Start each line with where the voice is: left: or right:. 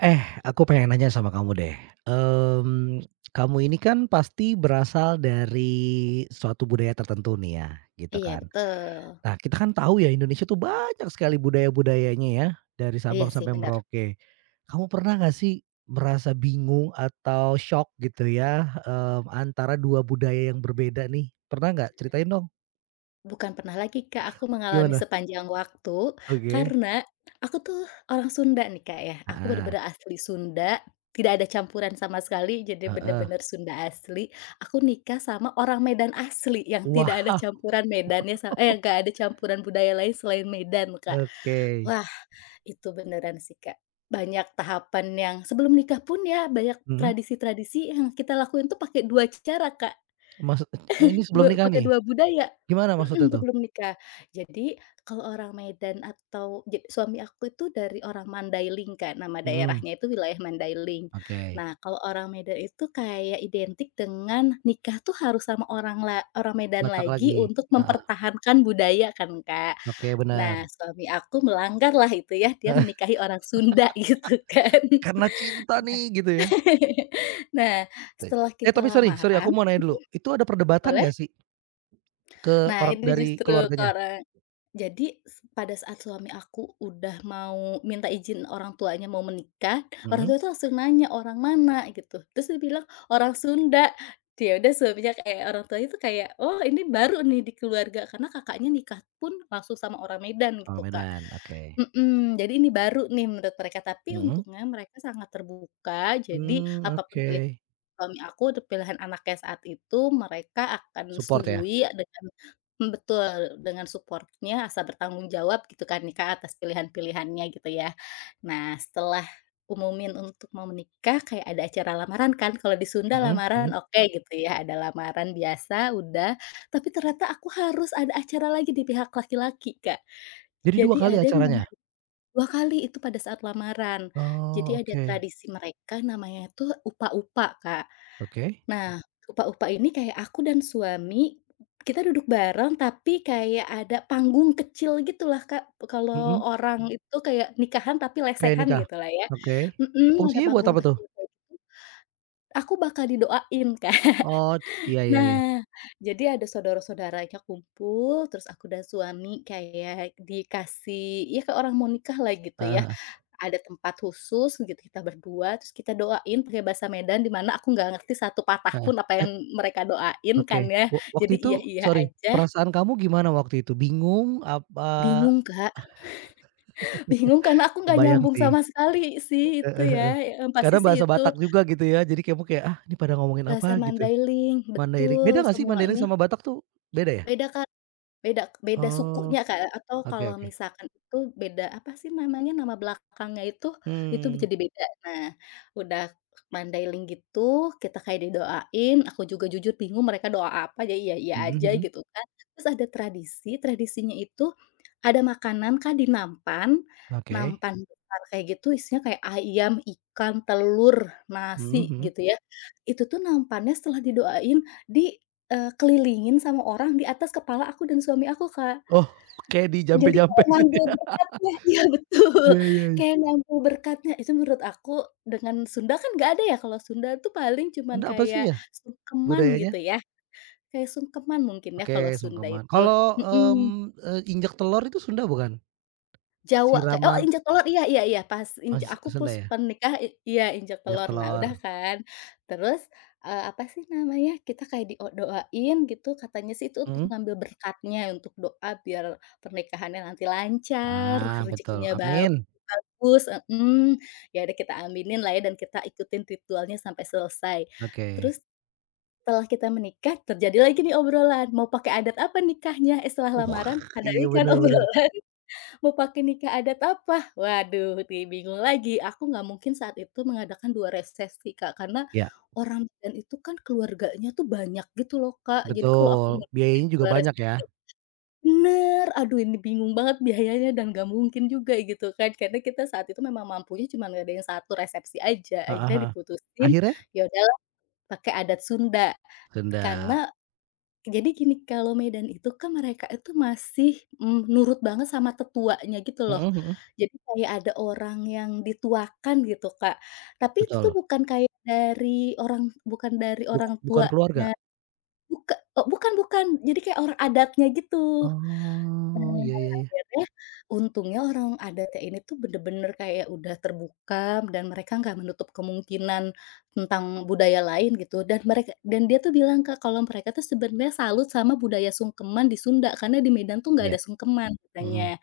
right: Eh, aku pengen nanya sama kamu deh. Mmm, Kamu ini kan pasti berasal dari suatu budaya tertentu nih ya, gitu
left: Iya
right: kan.
left: betul.
right: Nah, kita kan tahu ya Indonesia tuh banyak sekali budaya-budayanya ya, dari
left: Iya
right: Sabang
left: sih
right: sampai
left: benar.
right: Merauke. Kamu pernah nggak sih merasa bingung atau shock gitu ya, antara 2 budaya yang berbeda nih? Pernah nggak? Ceritain dong,
left: Bukan pernah lagi Kak, aku mengalami
right: gimana?
left: sepanjang waktu,
right: Oke.
left: karena aku tuh orang Sunda nih Kak ya, aku
right: Ah,
left: bener-bener asli Sunda, tidak ada campuran sama sekali, jadi
right: heeh.
left: bener-bener Sunda asli. Aku nikah sama orang Medan asli, yang tidak ada
right: Wah,
left: campuran nggak ada campuran budaya lain selain Medan Kak.
right: oke.
left: Wah, itu beneran sih Kak, banyak tahapan yang sebelum nikah pun ya, banyak
right: Mhm,
left: tradisi-tradisi yang kita lakuin tuh pakai 2 cara Kak.
right: maksud ini sebelum nikah
left: Pakai
right: nih?
left: dua budaya,
right: Gimana
left: mhm,
right: maksudnya tuh?
left: sebelum nikah. Jadi kalau orang Medan atau ja suami aku itu dari orang Mandailing Kak, nama
right: Mhm,
left: daerahnya itu wilayah Mandailing.
right: oke.
left: Nah, kalau orang Medan itu kayak identik dengan nikah tuh harus sama orang Medan
right: Batak
left: lagi
right: lagi,
left: untuk
right: heeh,
left: mempertahankan budaya kan Kak.
right: oke bener.
left: Nah, suami aku melanggar lah itu ya, dia
right: Heeh,
left: menikahi orang Sunda gitu kan.
right: karena cinta
left: Nah
right: nih gitu ya.
left: nah,
right: Te
left: setelah kita
right: tapi sorry sorry aku
left: lamaran
right: mau nanya dulu, itu ada perdebatan
left: boleh?
right: nggak sih ke
left: Nah,
right: orang
left: ini
right: dari
left: justru ke
right: keluarganya?
left: orang Jadi, pada saat suami aku udah mau minta izin orang tuanya mau menikah, orang
right: Mhm,
left: tua itu langsung nanya, "Orang mana?" Gitu. Terus dia bilang, "Orang Sunda." Dia udah suaminya kayak orang tuanya itu kayak, "Oh ini baru nih di keluarga," karena kakaknya nikah pun langsung sama orang Medan gitu,
right: orang
left: Kak.
right: Medan, oke.
left: Mhm, jadi ini baru nih menurut mereka, tapi
right: Mhm,
left: untungnya mereka sangat terbuka, jadi apapun
right: oke.
left: pilihan suami aku untuk pilihan anaknya saat itu, mereka akan
right: Support ya?
left: setujui dengan betul, dengan supportnya asal bertanggung jawab gitu kan ya, atas pilihan-pilihannya gitu ya. Nah, setelah umumin untuk mau menikah, kayak ada acara lamaran kan, kalau di Sunda
right: Mhm
left: lamaran
right: mhm.
left: oke gitu ya, ada lamaran biasa udah, tapi ternyata aku harus ada acara lagi di pihak laki-laki, Kak.
right: Jadi 2
left: Jadi
right: kali
left: ada nama
right: acaranya?
left: 2 kali itu pada saat lamaran. Jadi
right: Oh,
left: ada
right: oke
left: tradisi mereka namanya tuh upa-upa, Kak.
right: oke,
left: Nah, Upa-Upa ini kayak aku dan suami, kita duduk bareng tapi kayak ada panggung kecil gitulah, Kak. Kalau
right: mhm,
left: orang itu kayak nikahan tapi
right: kayak
left: lesehan
right: nikah?
left: gitulah ya.
right: Oke.
left: Mhm, ada
right: Fungsinya buat
left: panggung
right: apa tuh?
left: kecil kayak gitu. Aku bakal didoain, Kak.
right: Oh, iya iya iya,
left: Nah, jadi ada saudara-saudaranya kumpul, terus aku dan suami kayak dikasih ya kayak orang mau nikah lah gitu ya.
right: heeh
left: Ada tempat khusus gitu kita berdua, terus kita doain pakai bahasa Medan di mana aku nggak ngerti satu patah
right: heeh
left: pun apa yang
right: heeh.
left: mereka doain
right: Oke,
left: kan ya. Jadi
right: waktu itu
left: iya-iya
right: sorry,
left: aja,
right: perasaan kamu gimana waktu itu? Bingung apa
left: bingung Kak, bingung karena aku nggak
right: kebayang
left: nyambung
right: sih,
left: sama sekali sih itu
right: heeh
left: ya,
right: heeh.
left: yang pasti
right: Karena
left: sih
right: bahasa
left: itu
right: Batak juga gitu ya, jadi kamu kayak, "Ah, ini pada ngomongin
left: bahasa
right: apa?" gitu.
left: Mandailing,
right: Mandailing
left: betul
right: beda nggak sih Mandailing
left: semuanya
right: sama Batak tuh, beda ya?
left: beda Kak. Beda beda
right: Oh,
left: sukunya, Kak, atau
right: oke
left: kalau
right: oke.
left: misalkan itu beda apa sih namanya, nama belakangnya itu
right: Mmm,
left: jadi beda. Nah, udah mandailing gitu, kita kayak didoain, aku juga jujur bingung mereka doa apa, jadi iya-iya
right: mhm
left: aja
right: mhm,
left: gitu kan. Terus ada tradisi, tradisinya itu ada makanan, Kak, di nampan,
right: oke,
left: nampan besar kayak gitu isinya kayak ayam, ikan, telur,
right: mhm
left: nasi
right: mhm.
left: gitu ya. Itu tuh nampannya setelah didoain di kelilingin sama orang di atas kepala aku dan suami aku, Kak.
right: Oh, kayak
left: Jadi
right: dijampe-jampe
left: kayak
right: gitu
left: ngambil
right: ya?
left: berkatnya iya betul,
right: Iya iya iya.
left: kayak ngambil berkatnya. Itu menurut aku dengan Sunda kan nggak ada ya, kalau Sunda tuh paling cuman
right: Sunda apa sih
left: kayak
right: ya
left: sungkeman
right: budayanya?
left: gitu ya, kayak sungkeman mungkin ya
right: Oke,
left: kalau Sunda
right: sungkeman.
left: itu,
right: Kalau,
left: mhm.
right: injak telor itu Sunda bukan?
left: Jawa kayak oh
right: Siraman
left: injak telur iya iya iya, pas
right: oh,
left: inja
right: S
left: aku
right: Sunda
left: pus
right: ya?
left: pernikah i iya injak
right: Injak
left: telur Nah
right: telor.
left: udah kan, terus, apa sih namanya, kita kayak di o doain gitu, katanya sih itu untuk
right: Mhm.
left: ngambil berkatnya, untuk doa biar pernikahannya nanti lancar,
right: Ah, betul,
left: rezekinya bau
right: amin,
left: bagus mhm. Ya udah kita aminin lah ya dan kita ikutin ritualnya sampai selesai.
right: oke.
left: Terus setelah kita menikah, terjadi lagi nih obrolan, mau pakai adat apa nikahnya? Eh setelah
right: Uh,
left: lamaran, ada ini
right: iya
left: kan
right: bener bener.
left: obrolan. Mau pakai nikah adat apa? Waduh, bingung lagi. Aku nggak mungkin saat itu mengadakan 2 resepsi, Kak, karena
right: Iya,
left: orang Medan itu kan keluarganya tuh banyak gitu loh, Kak. Jadi kalau aku
right: betul,
left: ngadain
right: biayanya juga
left: 2
right: banyak ya.
left: resepsi bener, aduh ini bingung banget biayanya dan nggak mungkin juga gitu kan, karena kita saat itu memang mampunya cuma ngadain satu resepsi aja.
right: Heeh
left: Akhirnya
right: heeh.
left: diputusin,
right: Akhirnya?
left: ya udahlah pakai adat Sunda. Karena
right: Tunda.
left: jadi gini, kalau Medan itu kan mereka itu masih, nurut banget sama tetuanya gitu loh.
right: Mhm mhm.
left: Jadi kayak ada orang yang dituakan gitu, Kak. Tapi itu tuh
right: Betul,
left: bukan kayak dari orang bukan dari orang
right: bukan
left: tuanya
right: keluarga.
left: bukan bukan, jadi kayak orang adatnya gitu.
right: Oh,
left: Nah,
right: iya iya iya.
left: akhirnya untungnya orang adatnya ini tuh bener-bener kayak udah terbuka dan mereka nggak menutup kemungkinan tentang budaya lain gitu dan dia tuh bilang, Kak, kalau mereka tuh sebenarnya salut sama budaya sungkeman di Sunda karena di Medan tuh nggak
right: Iya,
left: ada sungkeman katanya.
right: mhm,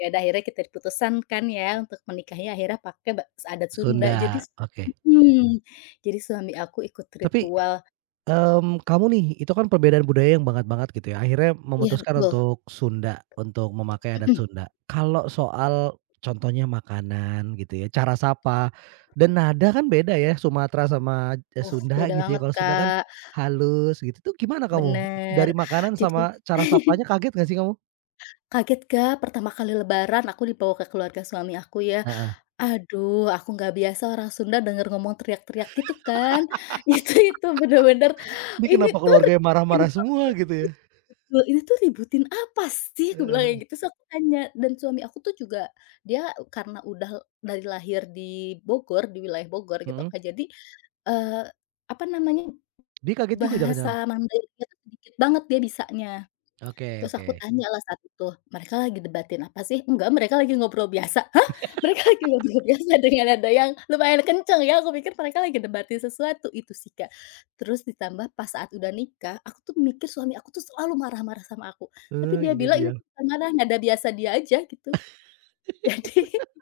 left: Ya udah akhirnya kita diputuskan kan ya untuk menikahnya akhirnya pakai adat Sunda jadi
right: Sunda, oke.
left: mhm, jadi suami aku ikut
right: Tapi
left: ritual
right: Kamu nih, itu kan perbedaan budaya yang banget banget gitu ya, akhirnya
left: iya
right: memutuskan
left: betul,
right: untuk Sunda, untuk memakai adat
left: mhm,
right: Sunda. Kalau soal contohnya makanan gitu ya, cara sapa dan nada kan beda ya Sumatera sama,
left: oh
right: Sunda
left: beda
right: gitu ya,
left: banget,
right: kalau Sunda kan
left: Kak,
right: halus gitu, itu gimana kamu?
left: bener
right: Dari makanan
left: jadi
right: sama cara sapanya kaget nggak sih kamu?
left: Kaget, Kak, pertama kali lebaran aku dibawa ke keluarga suami aku ya.
right: Heeh.
left: Aduh, aku nggak biasa orang Sunda denger ngomong teriak-teriak gitu kan. Itu bener-bener,
right: Ini
left: "Ini
right: kenapa
left: tuh
right: keluarganya
left: ributin
right: marah-marah
left: apa?
right: semua gitu ya?
left: Ini tuh ributin apa sih?" Aku
right: Heeh
left: bilang kayak
right: heeh.
left: gitu, terus aku tanya dan suami aku tuh juga dia karena udah dari lahir di Bogor, di wilayah Bogor gitu,
right: Mhm,
left: Kak. Jadi, eee, apa namanya,
right: dia kaget juga
left: bahasa
right: jangan-jangan?
left: Mandarinnya tuh sedikit banget dia bisanya.
right: Oke
left: Terus aku
right: oke.
left: tanya lah saat itu, "Mereka lagi debatin apa sih?" "Enggak, mereka lagi ngobrol biasa." "Hah? Mereka lagi ngobrol biasa dengan ada yang lumayan kenceng ya, aku pikir mereka lagi debatin sesuatu, itu sih, Kak. Terus ditambah pas saat udah nikah, aku tuh mikir suami aku tuh selalu marah-marah sama aku, tapi
right: Eee,
left: dia
right: ini
left: bilang, "Ini
right: dia.
left: tuh bukan marah, nada biasa dia aja," gitu. Jadi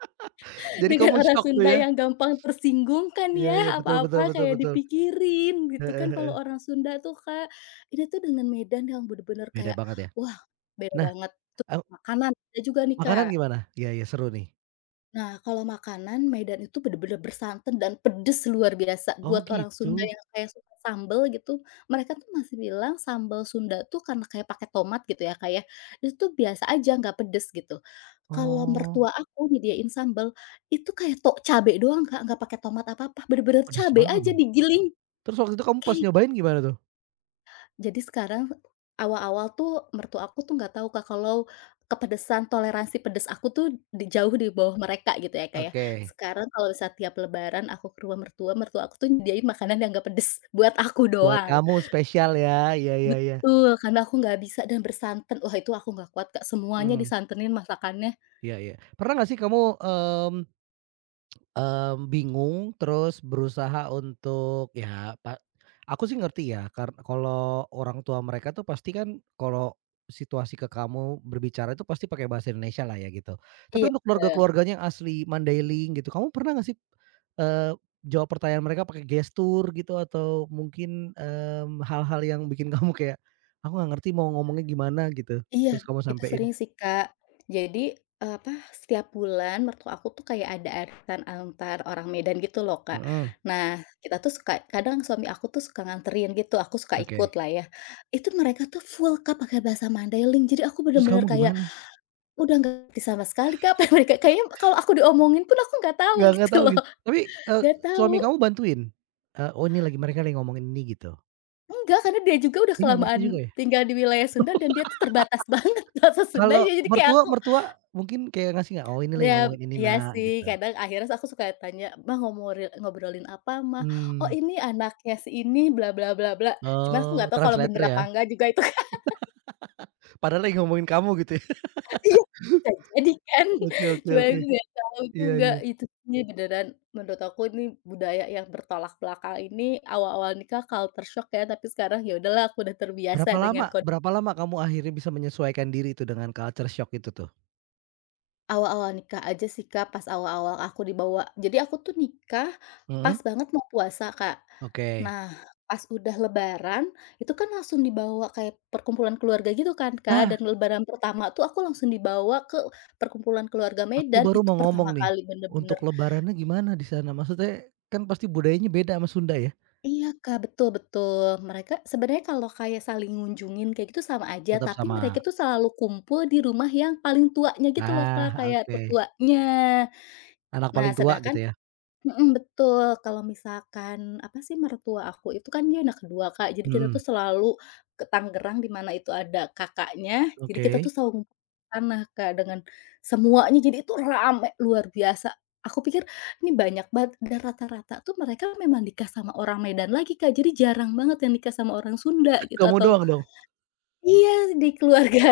right: Jadi
left: dengan
right: kamu
left: orang
right: syok tuh
left: Sunda
right: ya?
left: yang gampang tersinggung kan
right: Iya
left: ya,
right: iya, betul
left: apa-apa
right: betul betul
left: kayak
right: betul.
left: dipikirin gitu kan
right: Heeh
left: kalau
right: heeh.
left: orang Sunda tuh, Kak. Ini tuh dengan Medan yang bener-bener
right: Beda
left: kayak,
right: banget ya.
left: wah beda
right: Nah,
left: banget. Terus
right: eee,
left: makanan ada juga nih,
right: makanan
left: Kak.
right: gimana? Iya iya, seru nih.
left: Nah, kalau makanan Medan itu bener-bener bersantan dan pedes luar biasa.
right: Oh
left: Buat orang Sunda
right: gitu.
left: yang kayak suka sambel gitu, mereka tuh masih bilang sambal Sunda tuh karena kayak pakai tomat gitu ya, kayak itu tuh biasa aja nggak pedes gitu. Kalau
right: Oh,
left: mertua aku nyediain sambel, itu kayak tok cabe doang, Kak, nggak pakai tomat apa-apa, bener-bener
right: pedes
left: cabe
right: banget
left: aja
right: dong.
left: digiling,
right: Terus waktu itu kamu pas
left: kayak
right: nyobain gimana tuh?
left: jadi sekarang, awal-awal tuh mertua aku tuh nggak tahu Kak, kalau kepedesan, toleransi pedes aku tuh di jauh di bawah mereka gitu ya Kak ya.
right: Oke,
left: Sekarang kalau misalnya tiap lebaran aku ke rumah mertua, mertua aku tuh nyediain makanan yang nggak pedes buat aku
right: buat
left: doang.
right: kamu spesial ya. Iya iya iya.
left: Betul, karena aku nggak bisa dan bersantan. Wah itu aku nggak kuat Kak, semuanya
right: Mmm,
left: disantenin masakannya.
right: iya iya. Pernah nggak sih kamu, mmm bingung terus berusaha untuk ya Pak aku sih ngerti ya karena kalau orang tua mereka tuh pasti kan kalau situasi ke kamu berbicara itu pasti pakai bahasa Indonesia lah ya gitu. Tapi
left: Iya.
right: untuk keluarga-keluarganya yang asli Mandailing gitu, kamu pernah nggak sih, eee, jawab pertanyaan mereka pakai gestur gitu atau mungkin, hal-hal yang bikin kamu kayak, "Aku nggak ngerti mau ngomongnya gimana?" Gitu,
left: Iya,
right: terus kamu
left: itu
right: sampein?
left: sering sih, Kak. Jadi, apa, setiap bulan mertua aku tuh kayak ada arisan antar orang Medan gitu loh, Kak.
right: Mhm,
left: Nah, kita tuh suka kadang suami aku tuh suka nganterin gitu, aku suka ikut
right: oke.
left: lah ya. Itu mereka tuh full, Kak, pakai bahasa Mandailing. Jadi aku
right: Terus
left: bener-bener
right: kamu
left: kayak
right: gimana?
left: udah nggak ngerti sama sekali, Kak, apa yang mereka kayaknya kalau aku diomongin pun aku nggak tahu
right: Nggak nggak
left: gitu
right: tahu
left: loh,
right: gitu. Tapi, eee,
left: nggak tahu.
right: suami kamu bantuin? Eee, "Oh ini lagi mereka lagi ngomongin ini," gitu?
left: Enggak, karena dia juga udah
right: Dia nggak ngerti
left: kelamaan
right: juga ya?
left: tinggal di wilayah Sunda dan dia tuh terbatas banget bahasa
right: Kalau
left: Sundanya, jadi kayak
right: mertua
left: aku
right: mertua mungkin kayak ngasih nggak, "Oh ini lagi
left: Dap
right: ngomongin ini
left: ya
right: nak,"
left: sih,
right: gitu?
left: kadang akhirnya aku suka tanya, mah ngobrolin apa, mah "Oh,
right: Mmm,
left: ini anaknya si ini bla bla bla bla." Cuma aku
right: oh
left: nggak tahu kalau bener
right: translator ya?
left: apa enggak juga itu kan
right: Padahal lagi ngomongin kamu gitu ya?
left: iya, bisa jadi kan.
right: Oke oke
left: Cuma
right: oke.
left: aku nggak tahu
right: Iya
left: juga
right: iya.
left: itu sih beneran menurut aku ini budaya yang bertolak belakang ini awal-awal nikah culture shock ya, tapi sekarang ya udahlah aku udah terbiasa
right: Berapa
left: dengan
right: lama
left: kon
right: berapa lama kamu akhirnya bisa menyesuaikan diri itu dengan culture shock itu tuh?
left: Awal-awal nikah aja sih, Kak, pas awal-awal aku dibawa jadi aku tuh nikah pas
right: Mhm,
left: banget mau puasa, Kak.
right: oke.
left: Nah, pas udah lebaran, itu kan langsung dibawa kayak perkumpulan keluarga gitu kan, Kak,
right: Nah,
left: dan lebaran pertama tuh aku langsung dibawa ke perkumpulan keluarga
right: aku
left: Medan,
right: baru
left: itu
right: mau
left: pertama
right: ngomong nih,
left: kali
right: untuk
left: bener-bener
right: lebarannya gimana di sana? Maksudnya kan pasti budayanya beda sama Sunda ya?
left: iya, Kak, betul betul. Mereka sebenarnya kalau kayak saling ngunjungin kayak gitu sama aja,
right: Tetap
left: tapi mereka
right: sama?
left: tuh selalu kumpul di rumah yang paling tuanya gitu loh,
right: Nah,
left: Kak, kayak
right: oke.
left: tetuanya.
right: Anak
left: Nah,
right: paling tua
left: sedangkan
right: gitu ya?
left: Mhm, betul. Kalau misalkan, apa sih, mertua aku itu kan dia anak kedua, Kak. Jadi kita
right: Mhm,
left: tuh selalu ke Tangerang di mana itu ada kakaknya, jadi kita
right: oke.
left: tuh selalu ngumpul di sana, Kak, dengan semuanya, jadi itu rame luar biasa. Aku pikir ini banyak banget dan rata-rata tuh mereka memang nikah sama orang Medan lagi, Kak. Jadi jarang banget yang nikah sama orang Sunda gitu
right: Kamu
left: atau
right: doang dong.
left: Iya, di keluarga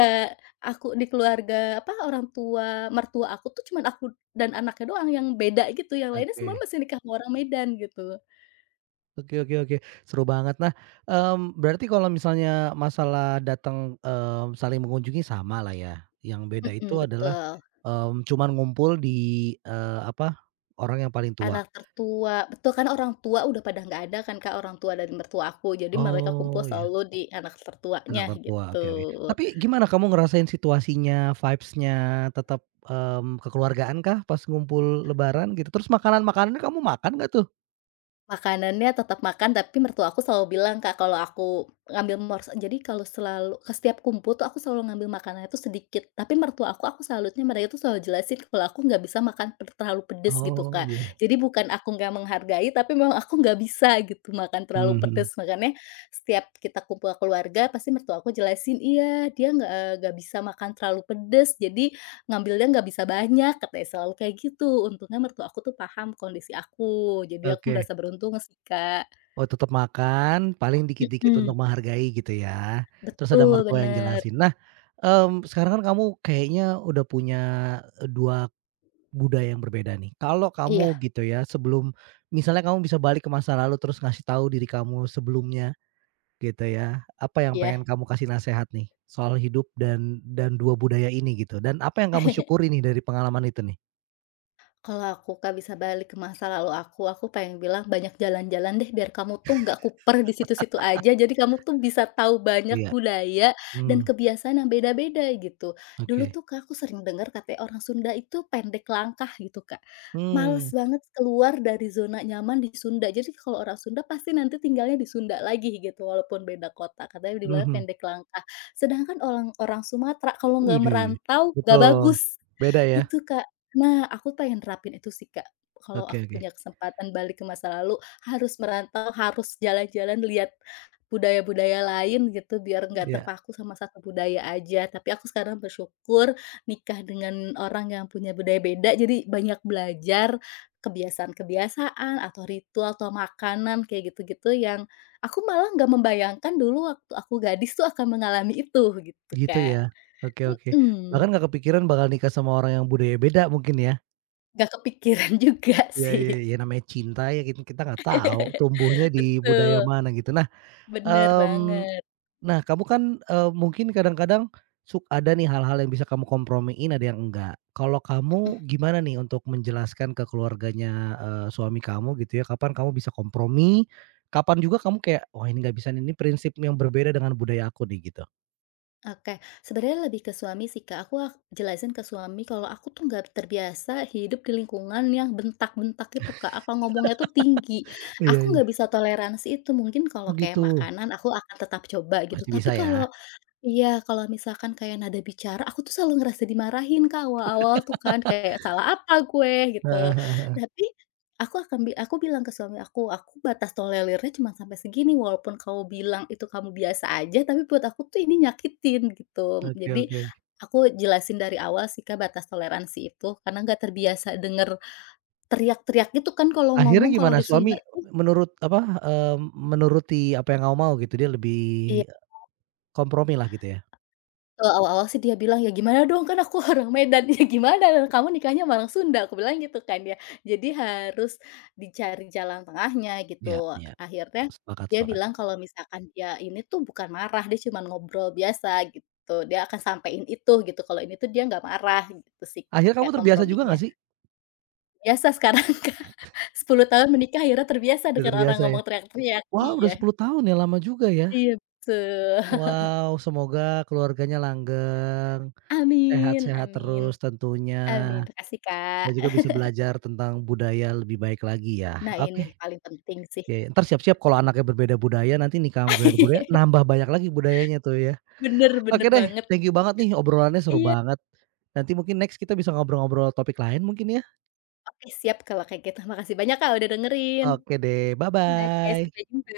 left: aku di keluarga, apa, orang tua mertua aku tuh cuman aku dan anaknya doang yang beda gitu, yang lainnya semua
right: Oke.
left: masih nikah sama orang Medan gitu.
right: Oke oke oke, seru banget. Nah, berarti kalau misalnya masalah datang, saling mengunjungi sama lah ya, yang beda
left: Mhm,
right: itu adalah,
left: betul.
right: cuman ngumpul di, apa, orang yang paling tua.
left: Anak tertua betul, kan orang tua udah pada nggak ada kan Kak, orang tua dari mertua aku, jadi mereka kumpul
right: Oh, iya,
left: selalu di anak tertuanya
right: anak tertua,
left: gitu.
right: oke oke. Tapi gimana kamu ngerasain situasinya, vibes-nya, tetap, kekeluargaan kah pas ngumpul lebaran gitu? Terus makanan-makanannya kamu makan nggak tuh?
left: Makanannya tetap makan, tapi mertua aku selalu bilang, Kak, kalau aku ngambil mors jadi kalau selalu ke setiap kumpul tuh aku selalu ngambil makanan itu sedikit, tapi mertua aku salutnya mereka tuh selalu jelasin kalau aku nggak bisa makan terlalu pedes gitu,
right: Oh,
left: Kak.
right: iya.
left: Jadi bukan aku nggak menghargai, tapi memang aku nggak bisa gitu makan terlalu
right: Mhm,
left: pedes, makanya setiap kita kumpul keluarga pasti mertua aku jelasin, "Iya, dia nggak, eh, nggak bisa makan terlalu pedes, jadi Ngambilnya nggak bisa banyak katanya selalu kayak gitu, untungnya mertua aku tuh paham kondisi aku, jadi aku
right: oke.
left: merasa beruntung sih, Kak.
right: Oh, tetap makan, paling dikit-dikit untuk
left: Mhm.
right: menghargai gitu ya. Terus ada
left: Betul,
right: mertua yang
left: bener.
right: jelasin. Nah, sekarang kan kamu kayaknya udah punya, 2 budaya yang berbeda nih. Kalau kamu
left: Iya
right: gitu ya, sebelum misalnya kamu bisa balik ke masa lalu terus ngasih tahu diri kamu sebelumnya gitu ya, apa yang pengen
left: iya.
right: kamu kasih nasehat nih soal hidup dan 2 budaya ini gitu? Dan apa yang kamu syukuri nih dari pengalaman itu nih?
left: Kalau aku, Kak, bisa balik ke masa lalu aku pengen bilang, "Banyak jalan-jalan deh, biar kamu tuh nggak kuper di situ-situ aja. Jadi kamu tuh bisa tahu banyak
right: Iya,
left: budaya dan
right: mmm,
left: kebiasaan yang beda-beda," gitu. Dulu
right: oke.
left: tuh, Kak, aku sering dengar katanya orang Sunda itu pendek langkah gitu, Kak. Males
right: Mmm,
left: banget keluar dari zona nyaman di Sunda. Jadi kalau orang Sunda pasti nanti tinggalnya di Sunda lagi gitu, walaupun beda kota. Katanya dibilangnya
right: mhm.
left: pendek langkah. Sedangkan orang orang Sumatera kalau nggak
right: Widih,
left: merantau, nggak
right: betul,
left: bagus.
right: beda ya?
left: Itu, Kak. Nah, aku pengen nerapin itu sih, Kak. Kalau
right: Oke
left: aku
right: oke,
left: punya kesempatan balik ke masa lalu, harus merantau, harus jalan-jalan, lihat budaya-budaya lain gitu, biar nggak
right: iya,
left: terpaku sama satu budaya aja. Tapi aku sekarang bersyukur nikah dengan orang yang punya budaya beda, jadi banyak belajar kebiasaan-kebiasaan, atau ritual, atau makanan, kayak gitu-gitu yang aku malah nggak membayangkan dulu waktu aku gadis tuh akan mengalami itu, gitu,
right: gitu ya?
left: Kak.
right: Oke oke,
left: Mhm.
right: bahkan nggak kepikiran bakal nikah sama orang yang budaya beda mungkin ya?
left: Nggak kepikiran juga
right: Iya
left: sih.
right: iya iya, namanya cinta ya kita kita nggak tahu tumbuhnya di budaya
left: Betul,
right: mana gitu. Nah,
left: bener
right: mmm
left: banget,
right: Nah, kamu kan, mungkin kadang-kadang ada nih hal-hal yang bisa kamu kompromiin, ada yang enggak. Kalau kamu
left: mhm,
right: gimana nih untuk menjelaskan ke keluarganya, suami kamu gitu ya, kapan kamu bisa kompromi, kapan juga kamu kayak, "Wah ini nggak bisa nih, ini prinsip yang berbeda dengan budaya aku nih," gitu?
left: oke. Sebenarnya lebih ke suami sih, Kak, aku jelasin ke suami kalau aku tuh nggak terbiasa hidup di lingkungan yang bentak-bentak itu, Kak, apa ngomongnya tuh tinggi.
right: Iya
left: Aku nggak
right: iya.
left: bisa toleransi itu, mungkin kalau
right: Oh
left: kayak
right: gitu,
left: makanan aku akan tetap coba gitu,
right: masih
left: tapi
right: bisa ya?
left: kalau Iya, kalau misalkan kayak nada bicara, aku tuh selalu ngerasa dimarahin, Kak, awal-awal tuh kan, kayak, "Salah apa gue?" Gitu.
right: Heeh.
left: Tapi aku akan bi aku bilang ke suami aku, "Aku batas tolerirnya cuma sampai segini, walaupun kamu bilang itu kamu biasa aja, tapi buat aku tuh ini nyakitin," gitu.
right: Oke
left: Jadi
right: oke.
left: aku jelasin dari awal sih, Kak, batas toleransi itu, karena nggak terbiasa denger teriak-teriak gitu kan kalau
right: Akhirnya
left: ngomong, kalau
right: gimana?
left: di Sunda.
right: Suami menurut apa, eee, menuruti apa yang kamu mau gitu? Dia lebih
left: Iya.
right: kompromi lah gitu ya?
left: Awal-awal sih dia bilang, "Ya gimana dong, kan aku orang Medan, ya gimana dong kamu nikahnya sama orang Sunda," aku bilang gitu kan ya. Jadi harus dicari jalan tengahnya
right: Ya
left: gitu.
right: ya,
left: Akhirnya
right: sepakat
left: dia
right: sepakat.
left: bilang kalau misalkan dia ini tuh bukan marah, dia cuman ngobrol biasa gitu, dia akan sampein itu gitu, kalau ini tuh dia nggak marah gitu sih,
right: Akhirnya kamu
left: kayak
right: terbiasa juga
left: komprominya.
right: nggak sih?
left: Biasa sekarang Kak, 10 tahun menikah akhirnya terbiasa
right: Udah
left: dengan orang
right: terbiasa ya?
left: ngomong teriak-teriak.
right: Wah, udah
left: Iya
right: 10 tahun ya, lama juga ya.
left: iya betul.
right: Wow, semoga keluarganya langgeng,
left: Amin
right: sehat-sehat
left: amin
right: terus tentunya,
left: amin. Makasih Kak.
right: dan juga bisa belajar tentang budaya lebih baik lagi ya.
left: Nah ini
right: Oke,
left: paling penting sih.
right: ya ya, entar siap-siap kalau anaknya berbeda budaya, nanti nikah sama berbeda budaya, nambah banyak lagi budayanya tuh ya.
left: Bener
right: Oke
left: bener
right: deh,
left: banget.
right: thank you banget nih obrolannya seru
left: Iya.
right: banget. Nanti mungkin next kita bisa ngobrol-ngobrol topik lain mungkin ya?
left: Oke siap kalau kayak gitu. Makasih banyak Kak udah dengerin.
right: Oke deh,
left: Oke,
right: bye-bye.
left: sampai jumpa.